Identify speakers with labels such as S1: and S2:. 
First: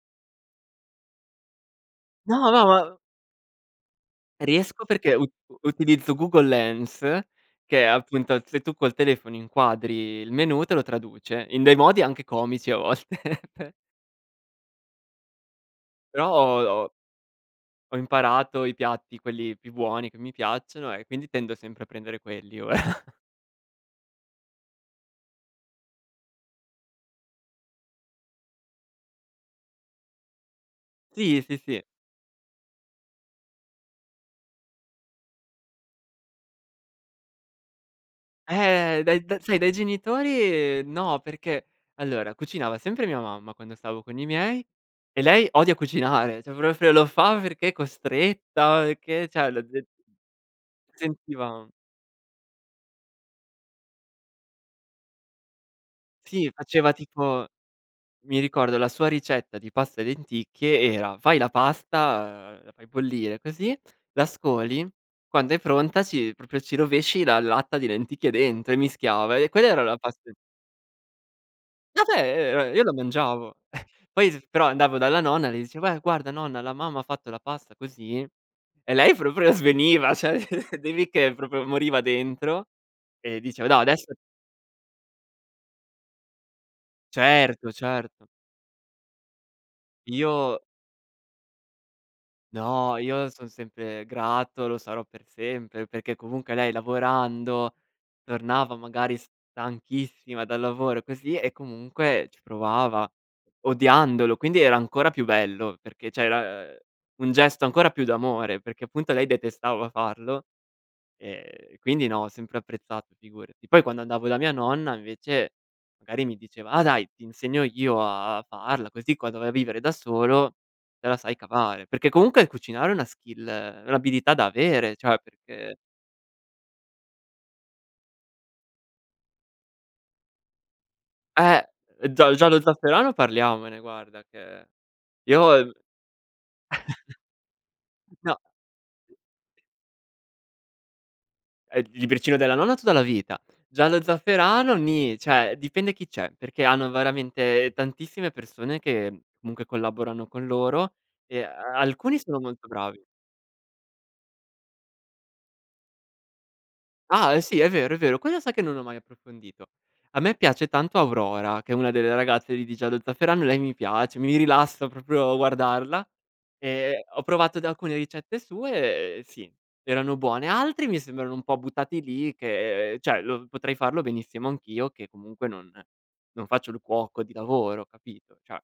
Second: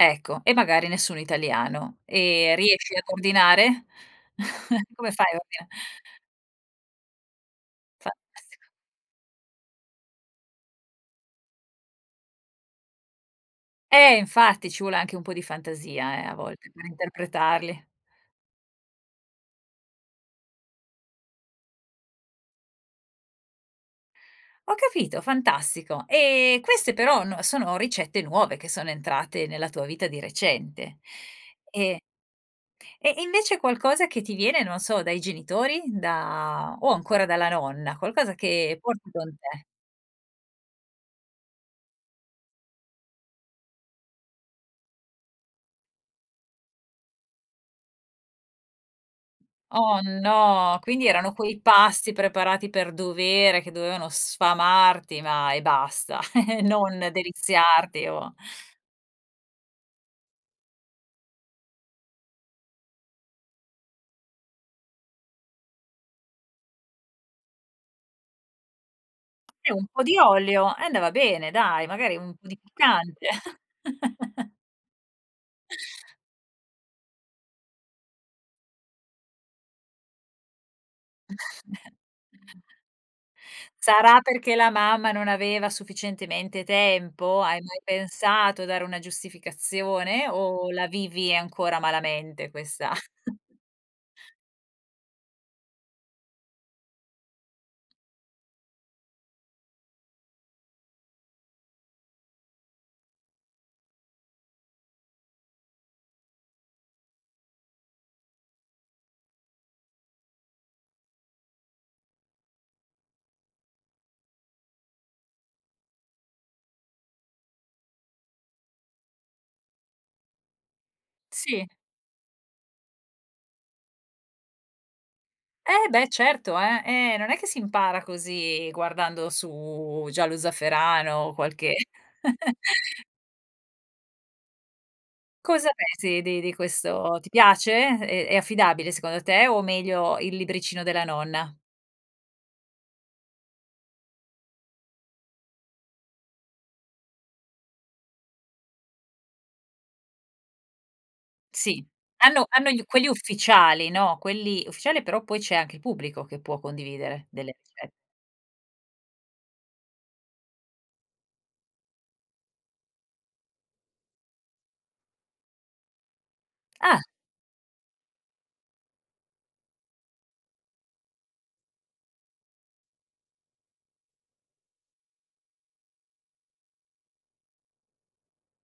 S1: Ecco e magari nessun italiano.
S2: No,
S1: Ehm,
S2: no,
S1: riesci
S2: ma
S1: ad ordinare?
S2: Riesco
S1: Come
S2: perché
S1: fai
S2: ut
S1: a ordina
S2: utilizzo Google Lens che è appunto se
S1: Fantastico.
S2: tu col telefono inquadri il menù, te lo traduce in dei modi anche comici a volte.
S1: Eh infatti, ci vuole anche un po' di fantasia, eh,
S2: Però
S1: a
S2: ho, uhm,
S1: volte per
S2: ho
S1: interpretarli.
S2: Ho imparato i piatti quelli più buoni che mi piacciono e quindi tendo sempre a prendere quelli ora.
S1: Ho capito, fantastico, ehm, queste però no sono ricette nuove che sono entrate nella tua vita di recente.
S2: Sì, sì, sì.
S1: Ehm e invece qualcosa che ti viene non so, dai genitori, da o ancora dalla nonna, qualcosa che
S2: Ehm,
S1: porti
S2: dai
S1: con
S2: dai sai
S1: te.
S2: dai genitori, ehm, no, perché allora cucinava sempre mia mamma, quando stavo con i miei e lei odia cucinare, cioè proprio lo fa perché è costretta, o che, cioè lo de
S1: Oh no, quindi erano quei
S2: sentivam
S1: pasti preparati per dovere che dovevano sfamarti ma e basta,
S2: Sì, faceva
S1: non
S2: tipo
S1: deliziarti o
S2: mi ricordo la sua ricetta di pasta e lenticchie era fai la pasta, ehm, la fai bollire così, la scoli, quando è pronta ci proprio ci rovesci la latta di lenticchie dentro e mischiava e quella
S1: Eh
S2: era
S1: un
S2: la
S1: po' di
S2: paste
S1: olio e andava bene dai, magari
S2: Vabbè,
S1: un po' di
S2: ehm, e e io lo
S1: piccante.
S2: mangiavo. Ehm, poi s però andavo dalla nonna e le dicevo: "Eh, guarda nonna, la mamma fatto la pasta così". E lei proprio sveniva, cioè devi che proprio moriva dentro, ehm, diceva: "No, adess"
S1: Sarà perché la mamma non aveva sufficientemente tempo hai
S2: Certo,
S1: mai
S2: certo.
S1: pensato a dare una giustificazione?
S2: Io
S1: O la vivi ancora malamente questa
S2: No, io son sempre grato, lo sarò per sempre, perché comunque lei lavorando, tornava magari stanchissima dal lavoro così e comunque ci provava odiandolo, quindi era ancora più bello perché cioè era, uhm, un gesto ancora più d'amore, perché appunto lei detestava farlo, ehm, quindi no, ho sempre apprezzato figurati. Poi quando andavo da mia nonna invece, magari mi diceva: "Ah dai, ti insegno io a farla così quando vai a vivere da solo, te la sai
S1: Sì.
S2: cavare". Perché comunque cucinare è una skill è un'abilità da avere, cioè perché
S1: Eh beh certo eh, e non è che si impara così guardando su Giallo zafferano o
S2: Ehm,
S1: qualche
S2: Gia Giallo zafferano parliamone guarda che io,
S1: Cosa
S2: ehm
S1: pensi di di questo ti piace? È è
S2: No
S1: affidabile secondo te o meglio il libricino della nonna?
S2: Eh il libricino della nonna tutta la vita, Giallo zafferano ni, cioè dipende chi c'è, perché hanno veramente tantissime persone che comunque collaborano con loro, ehm, e
S1: Sì,
S2: alcuni sono
S1: hanno
S2: molto
S1: hanno gli u
S2: bravi.
S1: quelli ufficiali, no? Quelli ufficiali però poi c'è anche il pubblico che può condividere
S2: Ah
S1: delle
S2: sì, è
S1: rice
S2: vero, è vero. Quello sa che non l'ho mai approfondito. A me piace tanto Aurora, che è una delle ragazze di di Giallo zafferano, e lei mi piace, mi rilassa proprio guardarla. Ehm,
S1: Ah.
S2: ho provato da alcune ricette sue, ehm, sì, erano buone. Altri mi sembrano un po' buttati lì che, ehm, cioè potrei farlo benissimo anch'io che comunque non non faccio il cuoco di lavoro, capito, cioè